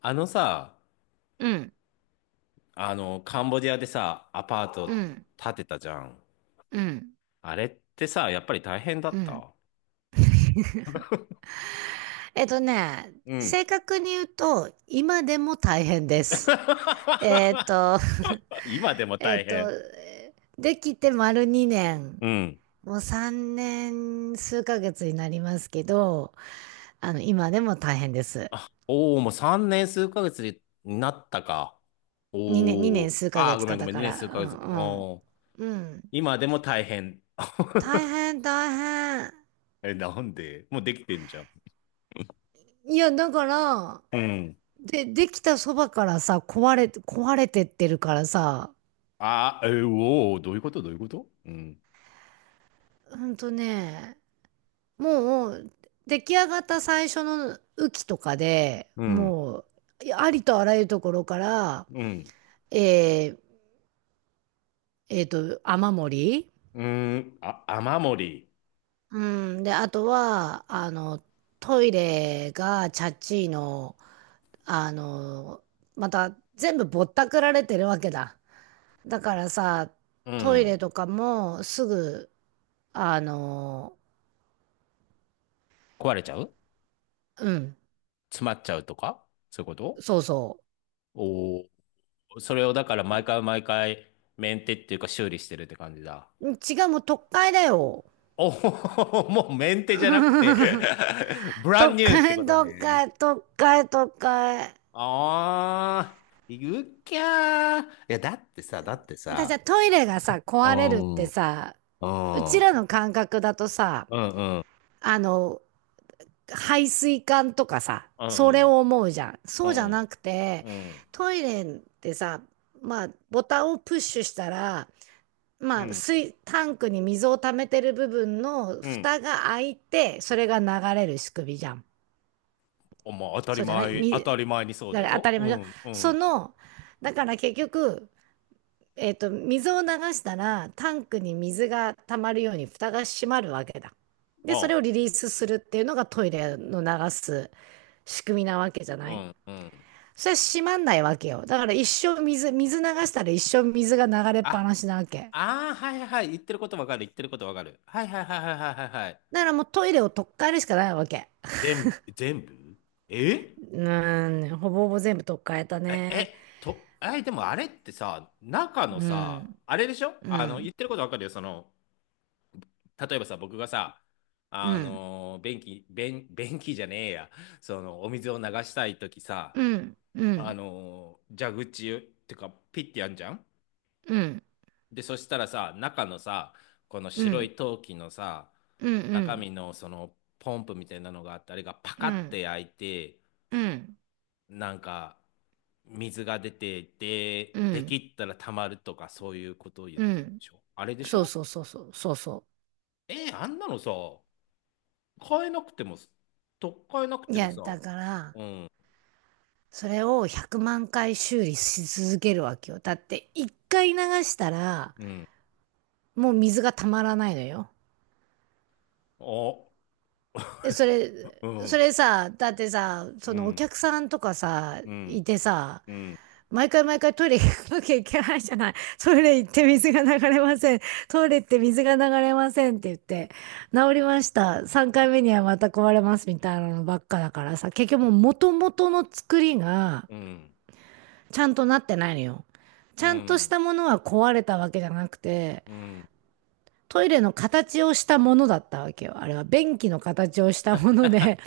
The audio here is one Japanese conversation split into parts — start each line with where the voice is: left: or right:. left: あのさ、
right: うん、
left: カンボジアでさ、アパート
right: うん、
left: 建てたじゃん。
right: うん、
left: あれってさ、やっぱり大変だ
right: う
left: っ
right: ん。
left: た。 うん。
right: 正確に言うと、今でも大変です。えっ と、
left: 今 でも
right: えっ
left: 大
right: と、
left: 変。
right: えーできて丸2年、
left: うん。
right: もう3年数ヶ月になりますけど、今でも大変です。
left: おお、もう3年数ヶ月になったか。お
right: 2年
left: お。
right: 数ヶ
left: ああ、
right: 月
left: ごめ
right: か
left: んご
right: だ
left: めん、
right: か
left: 2年数
right: ら、
left: ヶ
right: う
left: 月。
right: ん
left: おお。
right: うん。うん。
left: 今でも大変。
right: 大 変、大変。
left: え、なんでもうできてんじゃん。
right: いや、だから、
left: うん。
right: で、できたそばからさ、壊れてってるからさ、
left: ああ、え、おお、どういうことどういうこと。うん。
right: ほんとね、もう出来上がった最初の雨季とかで
left: うん。
right: もありとあらゆるところから、
left: うん。
right: えー、雨漏り、
left: うーん。あ、雨漏り。
right: うん、で、あとは、トイレがチャッチーの、あの、また全部ぼったくられてるわけだ。だからさ、
left: う
right: トイレ
left: ん。
right: とかもすぐ、あの、
left: 壊れちゃう。
right: うん、
left: 詰まっちゃうとかそういうこと。
right: そうそ
left: おおー、それをだから毎回毎回メンテっていうか修理してるって感じだ。
right: う。違う、もう特会だよ。
left: おお、もうメンテじゃなくて、 ブラ
right: 都
left: ンニューって
right: 会、
left: こと
right: 都
left: ね。
right: 会、都会、都会。
left: ああ、言うきゃー。いや、だってさ、だって
right: じゃ
left: さ、
right: あトイレがさ、
left: う
right: 壊れるっ
left: ん、
right: て
left: うん、
right: さ、う
left: う
right: ちら
left: ん、
right: の感覚だとさ、
left: うん、うん、
right: あの、排水管とかさ、
left: う
right: それ
left: ん、
right: を思うじゃん。
left: う
right: そうじゃな
left: ん、
right: くて、
left: うん、
right: トイレってさ、まあ、ボタンをプッシュしたら、
left: う
right: まあ、
left: ん、
right: 水、タンクに水を溜めてる部分の
left: うん。
right: 蓋が開いて、それが流れる仕組みじゃん。
left: お、まあ当たり
right: そうじゃない
left: 前、当
right: み、
left: たり前にそう
right: だ
left: だ
right: から当
left: よ。
right: たり
left: う
right: 前じゃん。
left: ん、う
right: そ
left: ん、
right: の、だから結局、水を流したら、タンクに水が溜まるように蓋が閉まるわけだ。で、それを
left: あ、
right: リリースするっていうのがトイレの流す仕組みなわけじゃ
left: う
right: ない。
left: ん、うん。
right: それは閉まんないわけよ。だから一生水、水流したら一生水が流れっぱ
left: あ、
right: なしなわけ。
left: ああ、はいはいはい。言ってることわかる。言ってることわかる。はいはいはいはいはいはいはい。
right: だからもうトイレを取っ換えるしかないわけ。
left: 全部、全部。え
right: うん、ほぼほぼ全部取っ換えた
left: え、
right: ね。
left: え、と、え、でもあれってさ、中のさ、あれでしょ、
right: う
left: 言っ
right: ん、
left: てることわかるよ。その、例えばさ、僕がさ、
right: うん、
left: 便器、便、便器じゃねえや。その、お水を流したいときさ、
right: うん、うん、
left: 蛇口ってか、ピッてやんじゃん。
right: うん、
left: で、そしたらさ、中のさ、この
right: うん、う
left: 白
right: ん、
left: い陶器のさ、
right: う
left: 中
right: ん、
left: 身のそのポンプみたいなのがあって、あれがパ
right: う
left: カって
right: ん、
left: 開いて、
right: うん、
left: なんか水が出て、で、
right: う
left: でき
right: ん、
left: ったら溜まるとかそういうことを言っ
right: う
left: てるで
right: ん。
left: しょ。あれでし
right: そう
left: ょ。
right: そうそうそう、そうそ
left: えー、あんなのさ、買えなくても、とっかえなく
right: う。い
left: ても
right: や、
left: さ、
right: だから、
left: うん、
right: それを100万回修理し続けるわけよ。だって、一回流したら、
left: うん、
right: もう水がたまらないのよ。
left: あ、
right: で、
left: う
right: そ
left: ん、
right: れさ、だってさ、そ
left: う
right: のお
left: ん、
right: 客さんとかさ、
left: うん、
right: いてさ、
left: うん、
right: 毎回毎回トイレ行かなきゃいけないじゃない。トイレ行って水が流れません。トイレ行って水が流れませんって言って、治りました。3回目にはまた壊れますみたいなのばっかだからさ、結局もう元々の作りが、
left: うん、
right: ちゃんとなってないのよ。ち
left: う
right: ゃんとし
left: ん、
right: たものは壊れたわけじゃなくて、
left: うん。
right: トイレの形をしたものだったわけよ。あれは便器の形をしたもので、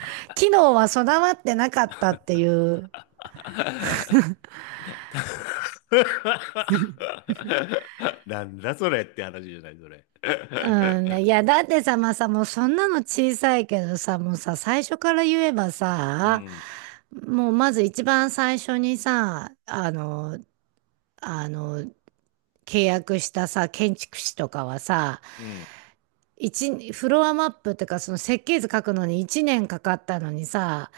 right: 機能は備わってなかったっていう。
left: なんだそれって話じゃない、それ。
right: うん、ね。だってさ、まあさ、もうそんなの小さいけどさ、もうさ、最初から言えば
left: う
right: さ、
left: ん、
right: もうまず一番最初にさ、あの、契約したさ、建築士とかはさ、
left: うん。
right: フロアマップってか、その設計図書くのに1年かかったのにさ、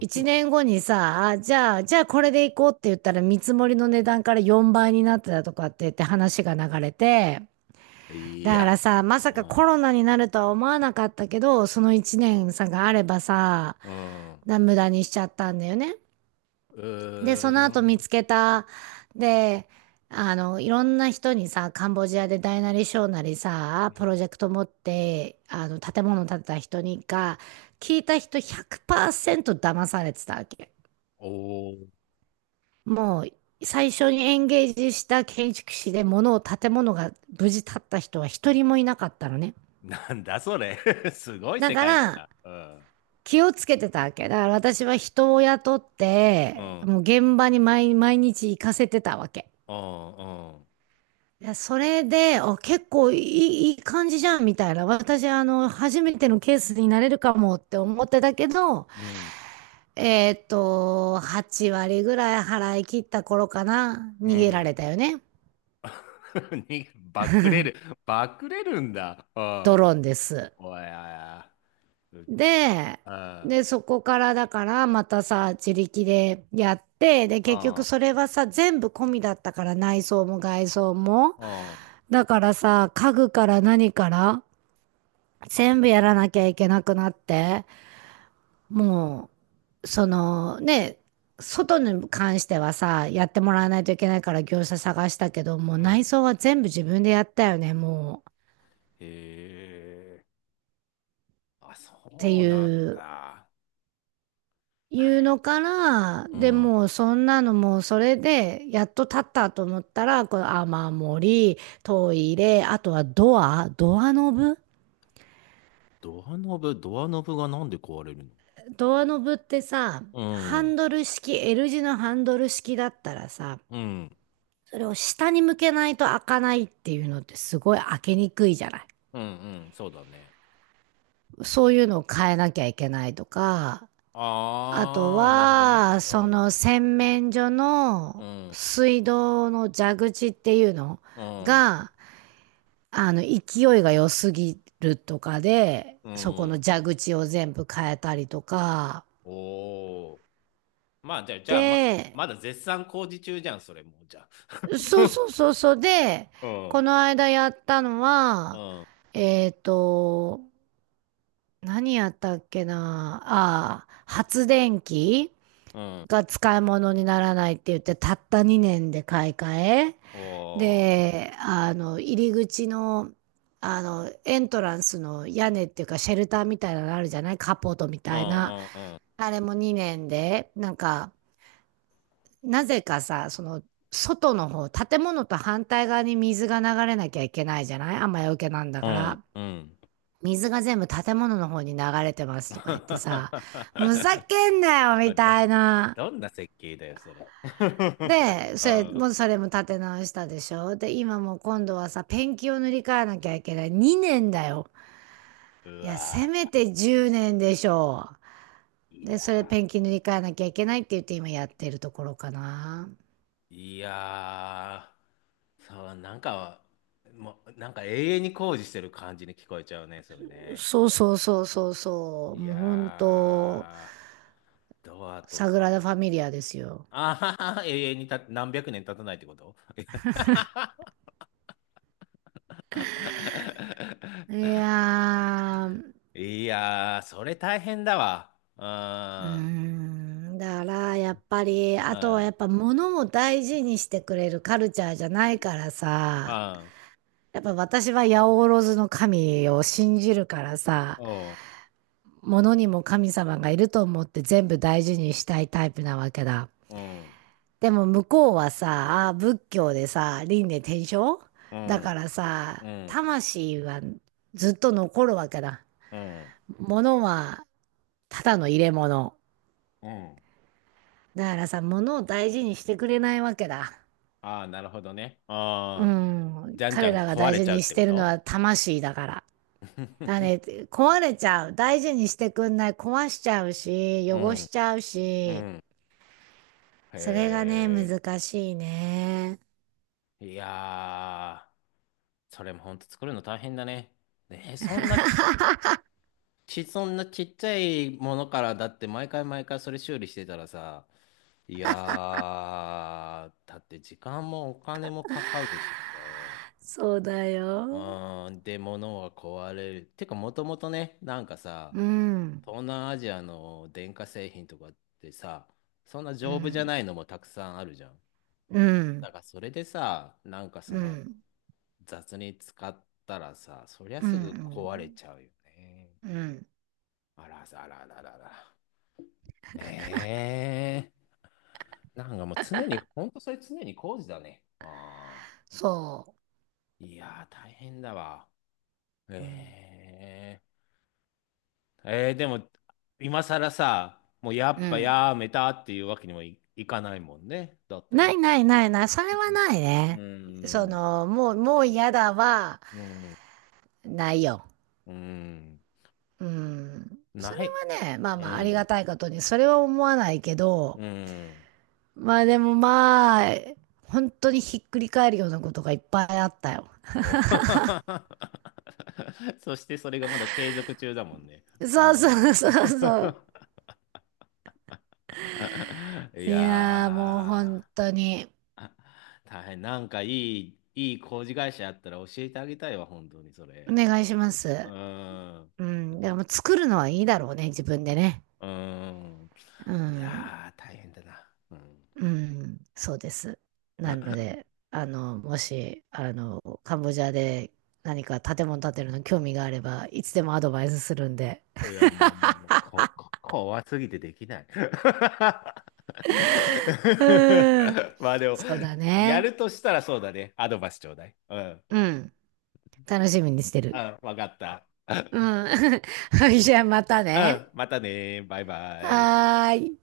right: 1年後にさ、じゃあこれで行こうって言ったら見積もりの値段から4倍になってたとかって言って話が流れて、
left: い
right: だか
left: や、
right: らさ、まさ
left: う
right: かコ
left: ん、
right: ロナになるとは思わなかったけど、その1年さがあればさ、
left: うん、う
right: 無駄にしちゃったんだよね。
left: ー
right: で、その後見
left: ん、
right: つけた。で、いろんな人にさ、カンボジアで大なり小なり
left: う
right: さ、プ
left: ん、
right: ロジェクト持って、建物建てた人にが、聞いた人100%騙されてたわけ。
left: おー、
right: もう、最初にエンゲージした建築士で建物が無事建った人は一人もいなかったのね。
left: なんだそれ。すごい
right: だ
left: 世
right: か
left: 界だ
right: ら、
left: な。う
right: 気をつけてたわけ。だから私は人を雇っ
left: ん、う
right: て、
left: ん、
right: もう現場に毎日行かせてたわけ。
left: うん、
right: それで、結構いい感じじゃんみたいな。私、初めてのケースになれるかもって思ってたけど、
left: うん、
right: 8割ぐらい払い切った頃かな、
left: う
right: 逃げら
left: ん。
right: れたよね。
left: に、バックレる、バックレるんだ。う
right: ド
left: ん、
right: ローンです。
left: おやや、う、う
right: で、
left: ん、
right: で、そこからだから、またさ、自力でやって、で、結局それはさ、全部込みだったから、内装も外装も。
left: うん、
right: だからさ、家具から何から、全部やらなきゃいけなくなって。もう、そのね、外に関してはさ、やってもらわないといけないから業者探したけど、もう
left: うん、
right: 内装は全部自分でやったよね、もう。
left: へえ。あ、そ
right: って
left: う
right: い
left: なん
right: う、
left: だ。
right: い
left: なん
right: う
left: や、
right: のから、
left: う
right: で
left: ん。
right: もうそんなのもうそれで、やっと立ったと思ったら、この雨漏り、トイレ、あとはドア、ドアノブ。
left: ドアノブ、ドアノブがなんで壊れるの？
right: ドアノブってさ、
left: う
right: ハン
left: ん。
right: ドル式、L 字のハンドル式だったらさ、
left: うん。
right: それを下に向けないと開かないっていうのってすごい開けにくいじゃない。
left: うん。うん。そうだね。
right: そういうのを変えなきゃいけないとか、あと
left: あー、なるほどね。
right: は、
left: う
right: そ
left: ん。
right: の洗面所
left: う
right: の
left: ん。
right: 水道の蛇口っていうの
left: うん。
right: が、勢いが良すぎるとかで、
left: う
right: そこの
left: ん。
right: 蛇口を全部変えたりとか、
left: おー。まあ、じゃあ、じゃあ、ま、
right: で、
left: まだ絶賛工事中じゃん、それもう、じゃあ。
right: そうそ うそうそうで、
left: う
right: こ
left: ん。
right: の間やったの
left: う
right: は、
left: ん。
right: えっと、何やったっけな。ああ、発電機
left: うん。
right: が使い物にならないって言って、たった2年で買い替え。
left: おー。
right: で、入り口の、エントランスの屋根っていうか、シェルターみたいなのあるじゃない。カポートみ
left: う
right: たいな。
left: ん。うん。
right: あれも2年で、なんか、なぜかさ、その、外の方、建物と反対側に水が流れなきゃいけないじゃない、雨よけなんだ
left: う
right: か
left: ん。
right: ら。
left: うん。うん。
right: 水が全部建物の方に流れてますとか言ってさ、ふざ けんなよ
left: あ、
right: みた
left: だ、
right: いな。
left: どんな設計だよ、それ。
right: で、それ
left: あ
right: も、それも立て直したでしょ。で、今もう今度はさ、ペンキを塗り替えなきゃいけない。2年だよ。
left: ーう
right: いや、せ
left: わ
right: めて10年でしょ
left: ー、
right: う。
left: い
right: で、
left: や、
right: それペンキ塗り替えなきゃいけないって言って今やってるところかな。
left: いやー、そう、なんか、もう、なんか永遠に工事してる感じに聞こえちゃうね、それね。
right: そうそうそうそうそう。
left: い
right: もう本当、
left: やー、ドアと
right: サグラ
left: か、
right: ダ・ファミリアですよ。
left: あははは、永遠にた、何百年経たないってこと。
right: いやー、
left: いやー、それ大変だわ。
right: うーん、だからやっぱり、
left: う
right: あ
left: ん、う
right: とはやっ
left: ん、
right: ぱ物も大事にしてくれるカルチャーじゃないから
left: う
right: さ、
left: ん、
right: やっぱ私は八百万の神を信じるからさ、
left: おう、
right: 物にも神様がいると思って全部大事にしたいタイプなわけだ。
left: うん。
right: でも向こうはさ、あー仏教でさ、輪廻転生
left: う
right: だか
left: ん、
right: らさ、
left: うん、
right: 魂はずっと残るわけだ。
left: うん、
right: 物はただの入れ物。
left: うん。
right: だからさ、物を大事にしてくれないわけだ。
left: ああ、なるほどね。
right: う
left: ああ、
right: ん、
left: じゃんじゃ
right: 彼
left: ん
right: らが
left: 壊
right: 大
left: れ
right: 事
left: ちゃうっ
right: にし
left: てこ
right: てるの
left: と。
right: は魂だから。だね、壊れちゃう。大事にしてくんない。壊しちゃうし、
left: う
right: 汚し
left: ん、
right: ちゃう
left: う
right: し。
left: ん。
right: それがね、
left: へ
right: 難しいね。
left: え、いやー、それもほんと作るの大変だね。ねえ、そんなち、ち、そんなちっちゃいものから、だって毎回毎回それ修理してたらさ、いやー、だって時間もお金もかかるしさ、
right: そうだ
left: う
right: よ。
left: ーん、で、物は壊れる。てか、もともとね、なんかさ、
right: うん、
left: 東南アジアの電化製品とかってさ、そんな
right: う
left: 丈夫じゃ
right: ん、
left: ないのもたくさんあるじゃん。
right: う
left: だ
right: ん、
left: からそれでさ、なんかそ
right: う
left: の
right: ん、
left: 雑に使ったらさ、そりゃ
right: うん、う
left: すぐ壊れ
right: ん、
left: ちゃうよね。
right: うん
left: あらあらあらあらあら。ええー、なんかもう常に、ほんとそれ常に工事だね。ああ。
right: そ
left: いやー、大変だわ。
right: う。うん、
left: えええー、でも、今更さ、もうや
right: う
left: っぱ
right: ん。
left: やめたっていうわけにもい、いかないもんね。だって
right: ない
left: ね。
right: ないないない。それはない
left: う
right: ね。
left: ん、
right: もう嫌だは、
left: うん、
right: ないよ。
left: うん、
right: うん。そ
left: ない。
right: れはね、まあ
left: う
right: まあありが
left: ん、
right: たいことに、それは思わないけど、
left: うん。
right: まあでもまあ、本当にひっくり返るようなことがいっぱいあったよ。
left: お。 そしてそれがまだ継続中だもんね。う
right: そう
left: ん、
right: そうそうそう。
left: い
right: いやーもう本
left: や
right: 当に、
left: ー、大変。なんかいい、いい工事会社あったら教えてあげたいわ、本当にそ
right: お
left: れ。
right: 願いしま
left: う
right: す。
left: ん。
right: うん。でも作るのはいいだろうね、自分でね。
left: うーん。
right: う
left: い
right: ん。
left: やー、大変だな。うん。
right: うん。そうです。なので、もし、カンボジアで何か建物建てるの興味があれば、いつでもアドバイスするんで。
left: いや、もう、もう、もう、こ、こ、怖すぎてできない。
right: うん。
left: まあでも、
right: そうだ
left: や
right: ね。
left: るとしたらそうだね。アドバイスちょうだい。うん。
right: うん。楽しみにして
left: う
right: る。
left: ん、わかった。
right: うん。はい、じゃあまた
left: う
right: ね。
left: ん、またね。バイバイ。
right: はーい。